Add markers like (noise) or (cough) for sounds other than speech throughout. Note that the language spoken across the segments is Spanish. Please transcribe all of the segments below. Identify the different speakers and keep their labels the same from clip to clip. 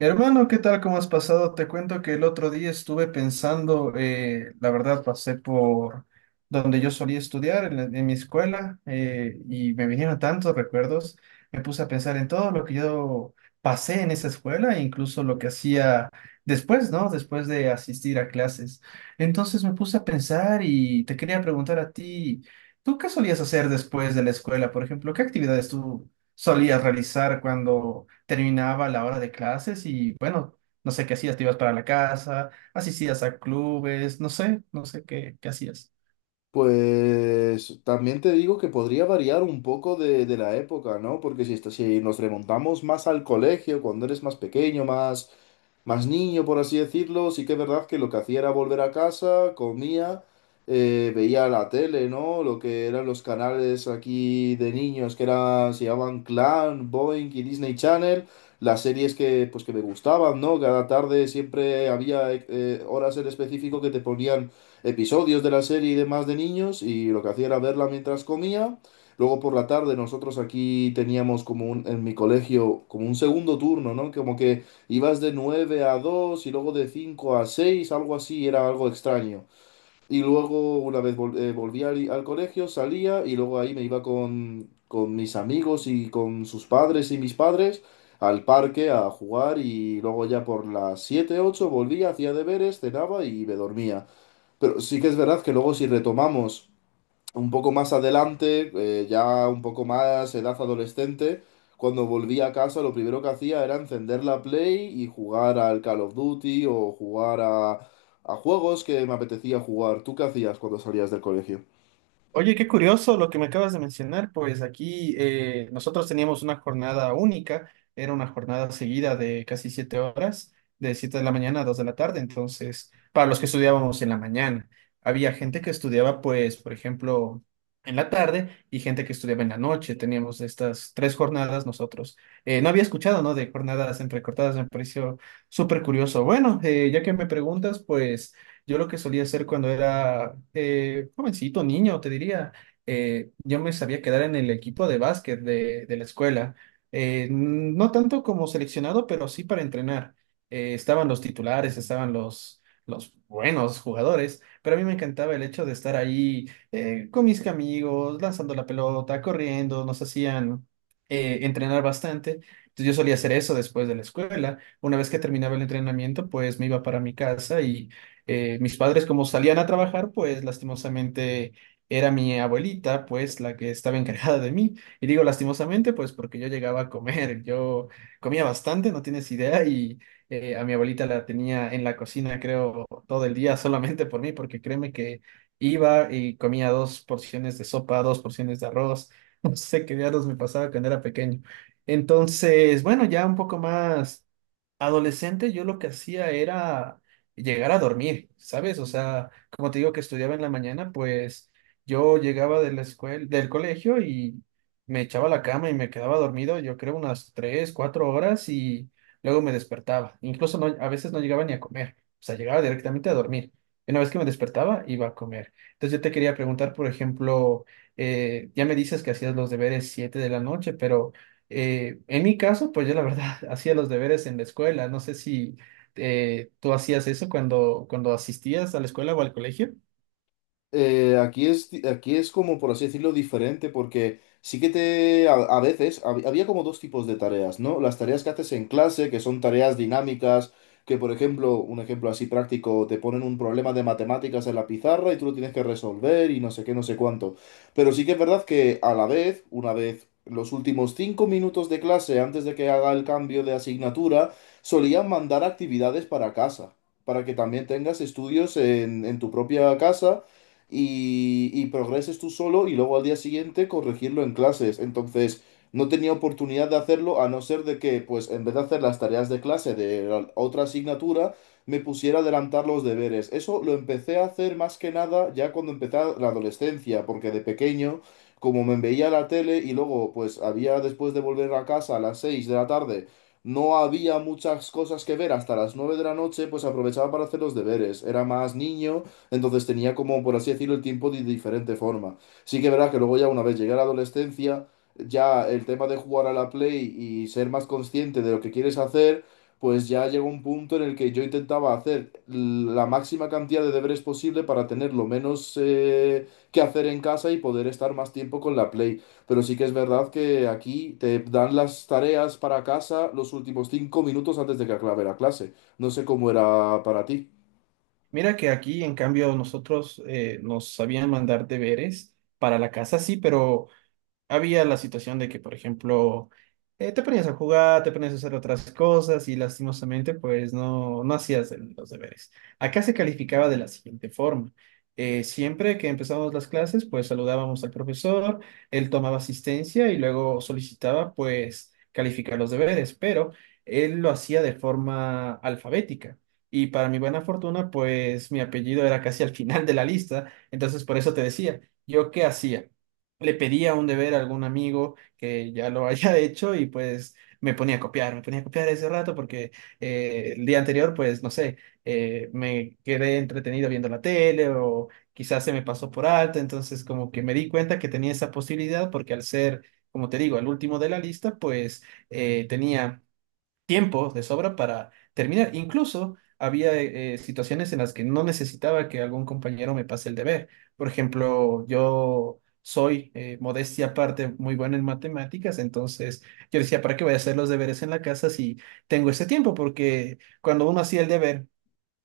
Speaker 1: Hermano, ¿qué tal? ¿Cómo has pasado? Te cuento que el otro día estuve pensando, la verdad, pasé por donde yo solía estudiar, en mi escuela, y me vinieron tantos recuerdos, me puse a pensar en todo lo que yo pasé en esa escuela, e incluso lo que hacía después, ¿no? Después de asistir a clases. Entonces me puse a pensar y te quería preguntar a ti, ¿tú qué solías hacer después de la escuela? Por ejemplo, ¿qué actividades tú solías realizar cuando terminaba la hora de clases y bueno, no sé qué hacías, te ibas para la casa, asistías a clubes, no sé, qué hacías.
Speaker 2: Pues también te digo que podría variar un poco de la época, ¿no? Porque si nos remontamos más al colegio, cuando eres más pequeño, más niño, por así decirlo, sí que es verdad que lo que hacía era volver a casa, comía, veía la tele, ¿no? Lo que eran los canales aquí de niños, que eran, se llamaban Clan, Boing y Disney Channel, las series que, pues, que me gustaban, ¿no? Cada tarde siempre había horas en específico que te ponían episodios de la serie y demás de niños y lo que hacía era verla mientras comía. Luego por la tarde nosotros aquí teníamos como un, en mi colegio como un segundo turno, ¿no? Como que ibas de 9 a 2 y luego de 5 a 6 algo así, era algo extraño. Y luego una vez volví al colegio, salía y luego ahí me iba con mis amigos y con sus padres y mis padres al parque a jugar y luego ya por las 7 8 volvía, hacía deberes, cenaba y me dormía. Pero sí que es verdad que luego si retomamos un poco más adelante, ya un poco más edad adolescente, cuando volví a casa lo primero que hacía era encender la Play y jugar al Call of Duty o jugar a juegos que me apetecía jugar. ¿Tú qué hacías cuando salías del colegio?
Speaker 1: Oye, qué curioso lo que me acabas de mencionar, pues aquí nosotros teníamos una jornada única, era una jornada seguida de casi 7 horas, de 7 de la mañana a 2 de la tarde. Entonces, para los que estudiábamos en la mañana, había gente que estudiaba, pues, por ejemplo, en la tarde, y gente que estudiaba en la noche. Teníamos estas tres jornadas nosotros. No había escuchado, ¿no? De jornadas entrecortadas, me pareció súper curioso. Bueno, ya que me preguntas, pues... Yo lo que solía hacer cuando era jovencito, niño, te diría, yo me sabía quedar en el equipo de básquet de la escuela. No tanto como seleccionado, pero sí para entrenar. Estaban los titulares, estaban los buenos jugadores, pero a mí me encantaba el hecho de estar ahí con mis amigos, lanzando la pelota, corriendo, nos hacían entrenar bastante. Entonces yo solía hacer eso después de la escuela. Una vez que terminaba el entrenamiento, pues me iba para mi casa y mis padres, como salían a trabajar, pues lastimosamente era mi abuelita pues la que estaba encargada de mí. Y digo lastimosamente pues porque yo llegaba a comer, yo comía bastante, no tienes idea, y a mi abuelita la tenía en la cocina, creo, todo el día solamente por mí, porque créeme que iba y comía 2 porciones de sopa, 2 porciones de arroz. (laughs) No sé qué diablos me pasaba cuando era pequeño. Entonces, bueno, ya un poco más adolescente, yo lo que hacía era llegar a dormir, ¿sabes? O sea, como te digo que estudiaba en la mañana, pues yo llegaba de la escuela, del colegio, y me echaba a la cama y me quedaba dormido, yo creo unas tres, cuatro horas, y luego me despertaba. Incluso no, a veces no llegaba ni a comer, o sea, llegaba directamente a dormir. Y una vez que me despertaba, iba a comer. Entonces yo te quería preguntar, por ejemplo, ya me dices que hacías los deberes 7 de la noche, pero... En mi caso, pues yo la verdad (laughs) hacía los deberes en la escuela. No sé si tú hacías eso cuando asistías a la escuela o al colegio.
Speaker 2: Aquí es como, por así decirlo, diferente, porque sí que a veces, había como dos tipos de tareas, ¿no? Las tareas que haces en clase, que son tareas dinámicas, que por ejemplo, un ejemplo así práctico, te ponen un problema de matemáticas en la pizarra y tú lo tienes que resolver y no sé qué, no sé cuánto. Pero sí que es verdad que a la vez, una vez, los últimos 5 minutos de clase, antes de que haga el cambio de asignatura, solían mandar actividades para casa, para que también tengas estudios en tu propia casa y progreses tú solo y luego al día siguiente corregirlo en clases. Entonces, no tenía oportunidad de hacerlo a no ser de que, pues, en vez de hacer las tareas de clase de la otra asignatura, me pusiera a adelantar los deberes. Eso lo empecé a hacer más que nada ya cuando empecé la adolescencia, porque de pequeño, como me veía la tele y luego, pues, había después de volver a casa a las 6 de la tarde, no había muchas cosas que ver hasta las 9 de la noche, pues aprovechaba para hacer los deberes. Era más niño, entonces tenía como, por así decirlo, el tiempo de diferente forma. Sí que verás que luego ya una vez llegué a la adolescencia, ya el tema de jugar a la Play y ser más consciente de lo que quieres hacer, pues ya llegó un punto en el que yo intentaba hacer la máxima cantidad de deberes posible para tener lo menos que hacer en casa y poder estar más tiempo con la Play. Pero sí que es verdad que aquí te dan las tareas para casa los últimos 5 minutos antes de que acabe la clase. No sé cómo era para ti.
Speaker 1: Mira que aquí, en cambio, nosotros nos sabían mandar deberes para la casa, sí, pero había la situación de que, por ejemplo, te ponías a jugar, te ponías a hacer otras cosas y lastimosamente, pues no, no hacías los deberes. Acá se calificaba de la siguiente forma. Siempre que empezábamos las clases, pues saludábamos al profesor, él tomaba asistencia y luego solicitaba, pues, calificar los deberes, pero él lo hacía de forma alfabética. Y para mi buena fortuna, pues mi apellido era casi al final de la lista, entonces por eso te decía, ¿yo qué hacía? Le pedía un deber a algún amigo que ya lo haya (laughs) hecho y pues me ponía a copiar, me ponía a copiar ese rato porque el día anterior pues no sé, me quedé entretenido viendo la tele o quizás se me pasó por alto. Entonces como que me di cuenta que tenía esa posibilidad, porque al ser, como te digo, el último de la lista, pues tenía tiempo de sobra para terminar. Incluso había situaciones en las que no necesitaba que algún compañero me pase el deber. Por ejemplo, yo soy, modestia aparte, muy bueno en matemáticas, entonces yo decía, ¿para qué voy a hacer los deberes en la casa si tengo este tiempo? Porque cuando uno hacía el deber,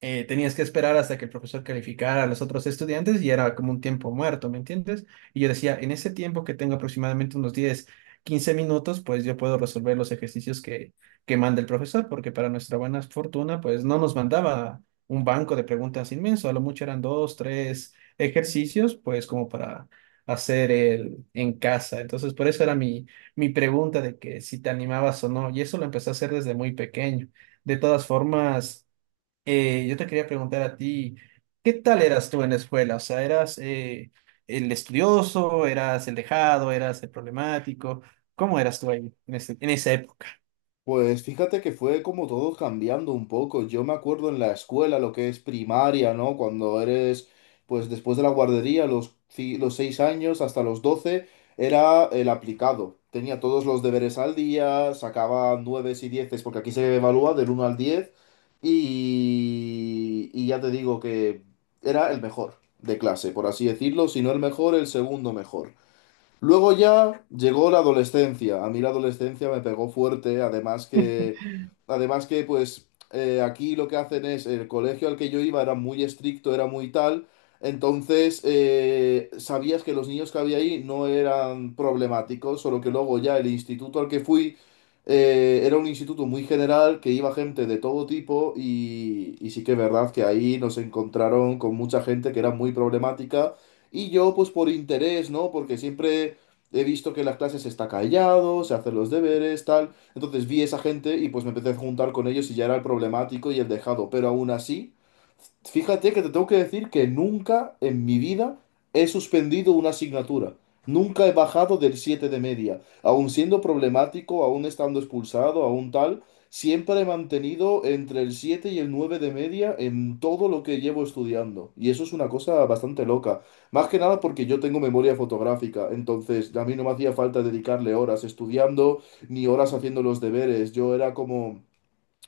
Speaker 1: tenías que esperar hasta que el profesor calificara a los otros estudiantes y era como un tiempo muerto, ¿me entiendes? Y yo decía, en ese tiempo que tengo, aproximadamente unos 10, 15 minutos, pues yo puedo resolver los ejercicios que manda el profesor, porque para nuestra buena fortuna, pues no nos mandaba un banco de preguntas inmenso, a lo mucho eran dos, tres ejercicios, pues como para hacer el en casa. Entonces, por eso era mi pregunta de que si te animabas o no, y eso lo empecé a hacer desde muy pequeño. De todas formas, yo te quería preguntar a ti, ¿qué tal eras tú en la escuela? O sea, ¿eras el estudioso, eras el dejado, eras el problemático? ¿Cómo eras tú ahí en esa?
Speaker 2: Pues fíjate que fue como todo cambiando un poco. Yo me acuerdo en la escuela, lo que es primaria, ¿no? Cuando eres, pues después de la guardería, los 6 años hasta los 12 era el aplicado. Tenía todos los deberes al día, sacaba nueves y dieces, porque aquí se evalúa del 1 al 10 y ya te digo que era el mejor de clase, por así decirlo, si no el mejor, el segundo mejor. Luego ya llegó la adolescencia. A mí la adolescencia me pegó fuerte, además que pues aquí lo que hacen es, el colegio al que yo iba era muy estricto, era muy tal, entonces sabías que los niños que había ahí no eran problemáticos, solo que luego ya el instituto al que fui era un instituto muy general, que iba gente de todo tipo y sí que es verdad que ahí nos encontraron con mucha gente que era muy problemática. Y yo, pues por interés, ¿no? Porque siempre he visto que en las clases está callado, se hace los deberes, tal. Entonces vi esa gente y pues me empecé a juntar con ellos y ya era el problemático y el dejado. Pero aún así, fíjate que te tengo que decir que nunca en mi vida he suspendido una asignatura. Nunca he bajado del 7 de media. Aún siendo problemático, aún estando expulsado, aún tal, siempre he mantenido entre el 7 y el 9 de media en todo lo que llevo estudiando. Y eso es una cosa bastante loca. Más que nada porque yo tengo memoria fotográfica, entonces a mí no me hacía falta dedicarle horas estudiando ni horas haciendo los deberes. Yo era como,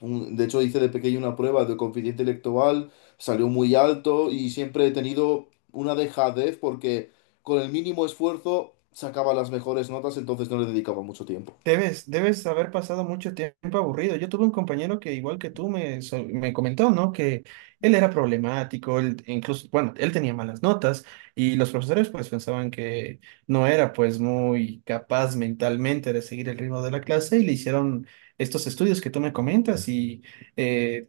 Speaker 2: de hecho hice de pequeño una prueba de coeficiente intelectual, salió muy alto y siempre he tenido una dejadez porque con el mínimo esfuerzo sacaba las mejores notas, entonces no le dedicaba mucho tiempo.
Speaker 1: Debes, debes haber pasado mucho tiempo aburrido. Yo tuve un compañero que, igual que tú, me comentó, ¿no? Que él era problemático. Él, incluso, bueno, él tenía malas notas y los profesores pues pensaban que no era pues muy capaz mentalmente de seguir el ritmo de la clase, y le hicieron estos estudios que tú me comentas y eh,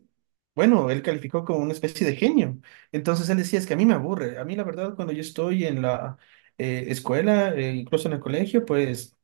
Speaker 1: bueno, él calificó como una especie de genio. Entonces él decía, es que a mí me aburre. A mí la verdad, cuando yo estoy en la escuela, incluso en el colegio, pues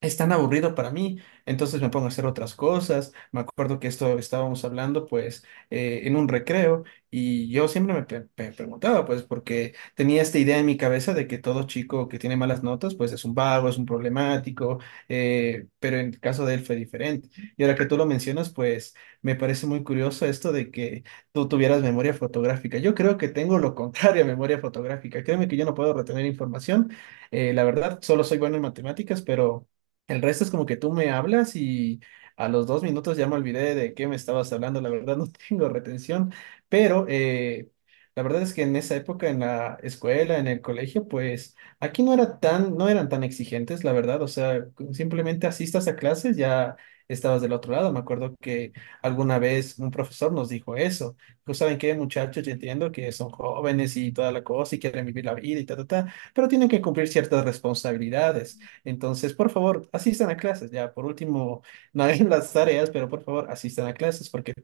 Speaker 1: es tan aburrido para mí. Entonces me pongo a hacer otras cosas. Me acuerdo que esto estábamos hablando pues en un recreo, y yo siempre preguntaba pues, porque tenía esta idea en mi cabeza de que todo chico que tiene malas notas pues es un vago, es un problemático, pero en el caso de él fue diferente. Y ahora que tú lo mencionas, pues me parece muy curioso esto de que tú tuvieras memoria fotográfica. Yo creo que tengo lo (laughs) contrario a memoria fotográfica. Créeme que yo no puedo retener información. La verdad, solo soy bueno en matemáticas, pero el resto es como que tú me hablas y a los 2 minutos ya me olvidé de qué me estabas hablando. La verdad, no (laughs) tengo retención, pero... La verdad es que en esa época, en la escuela, en el colegio, pues aquí no eran tan exigentes, la verdad. O sea, simplemente asistas a clases, ya estabas del otro lado. Me acuerdo que alguna vez un profesor nos dijo eso, que saben qué, muchachos, yo entiendo que son jóvenes y toda la cosa y quieren vivir la vida y ta, ta, ta, pero tienen que cumplir ciertas responsabilidades. Entonces, por favor, asistan a clases. Ya, por último, (laughs) no hagan las tareas, pero por favor, asistan a clases porque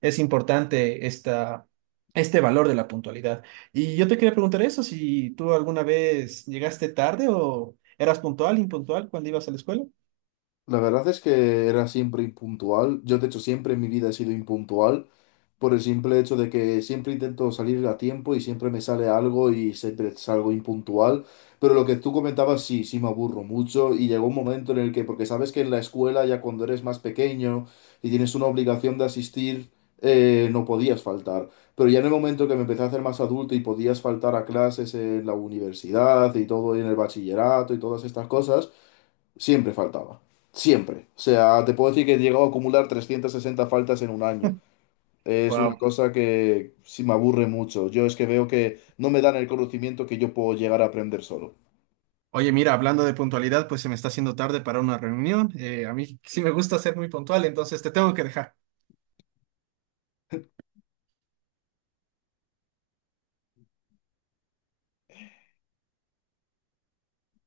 Speaker 1: es importante este valor de la puntualidad. Y yo te quería preguntar eso, si tú alguna vez llegaste tarde o eras puntual, impuntual cuando ibas a la escuela.
Speaker 2: La verdad es que era siempre impuntual. Yo, de hecho, siempre en mi vida he sido impuntual por el simple hecho de que siempre intento salir a tiempo y siempre me sale algo y siempre salgo impuntual. Pero lo que tú comentabas, sí, sí me aburro mucho y llegó un momento en el que, porque sabes que en la escuela ya cuando eres más pequeño y tienes una obligación de asistir, no podías faltar. Pero ya en el momento que me empecé a hacer más adulto y podías faltar a clases en la universidad y todo, y en el bachillerato y todas estas cosas. Siempre faltaba. Siempre. O sea, te puedo decir que he llegado a acumular 360 faltas en un año. Es una
Speaker 1: Wow.
Speaker 2: cosa que sí me aburre mucho. Yo es que veo que no me dan el conocimiento que yo puedo llegar a aprender solo.
Speaker 1: Oye, mira, hablando de puntualidad, pues se me está haciendo tarde para una reunión. A mí sí me gusta ser muy puntual, entonces te tengo que dejar.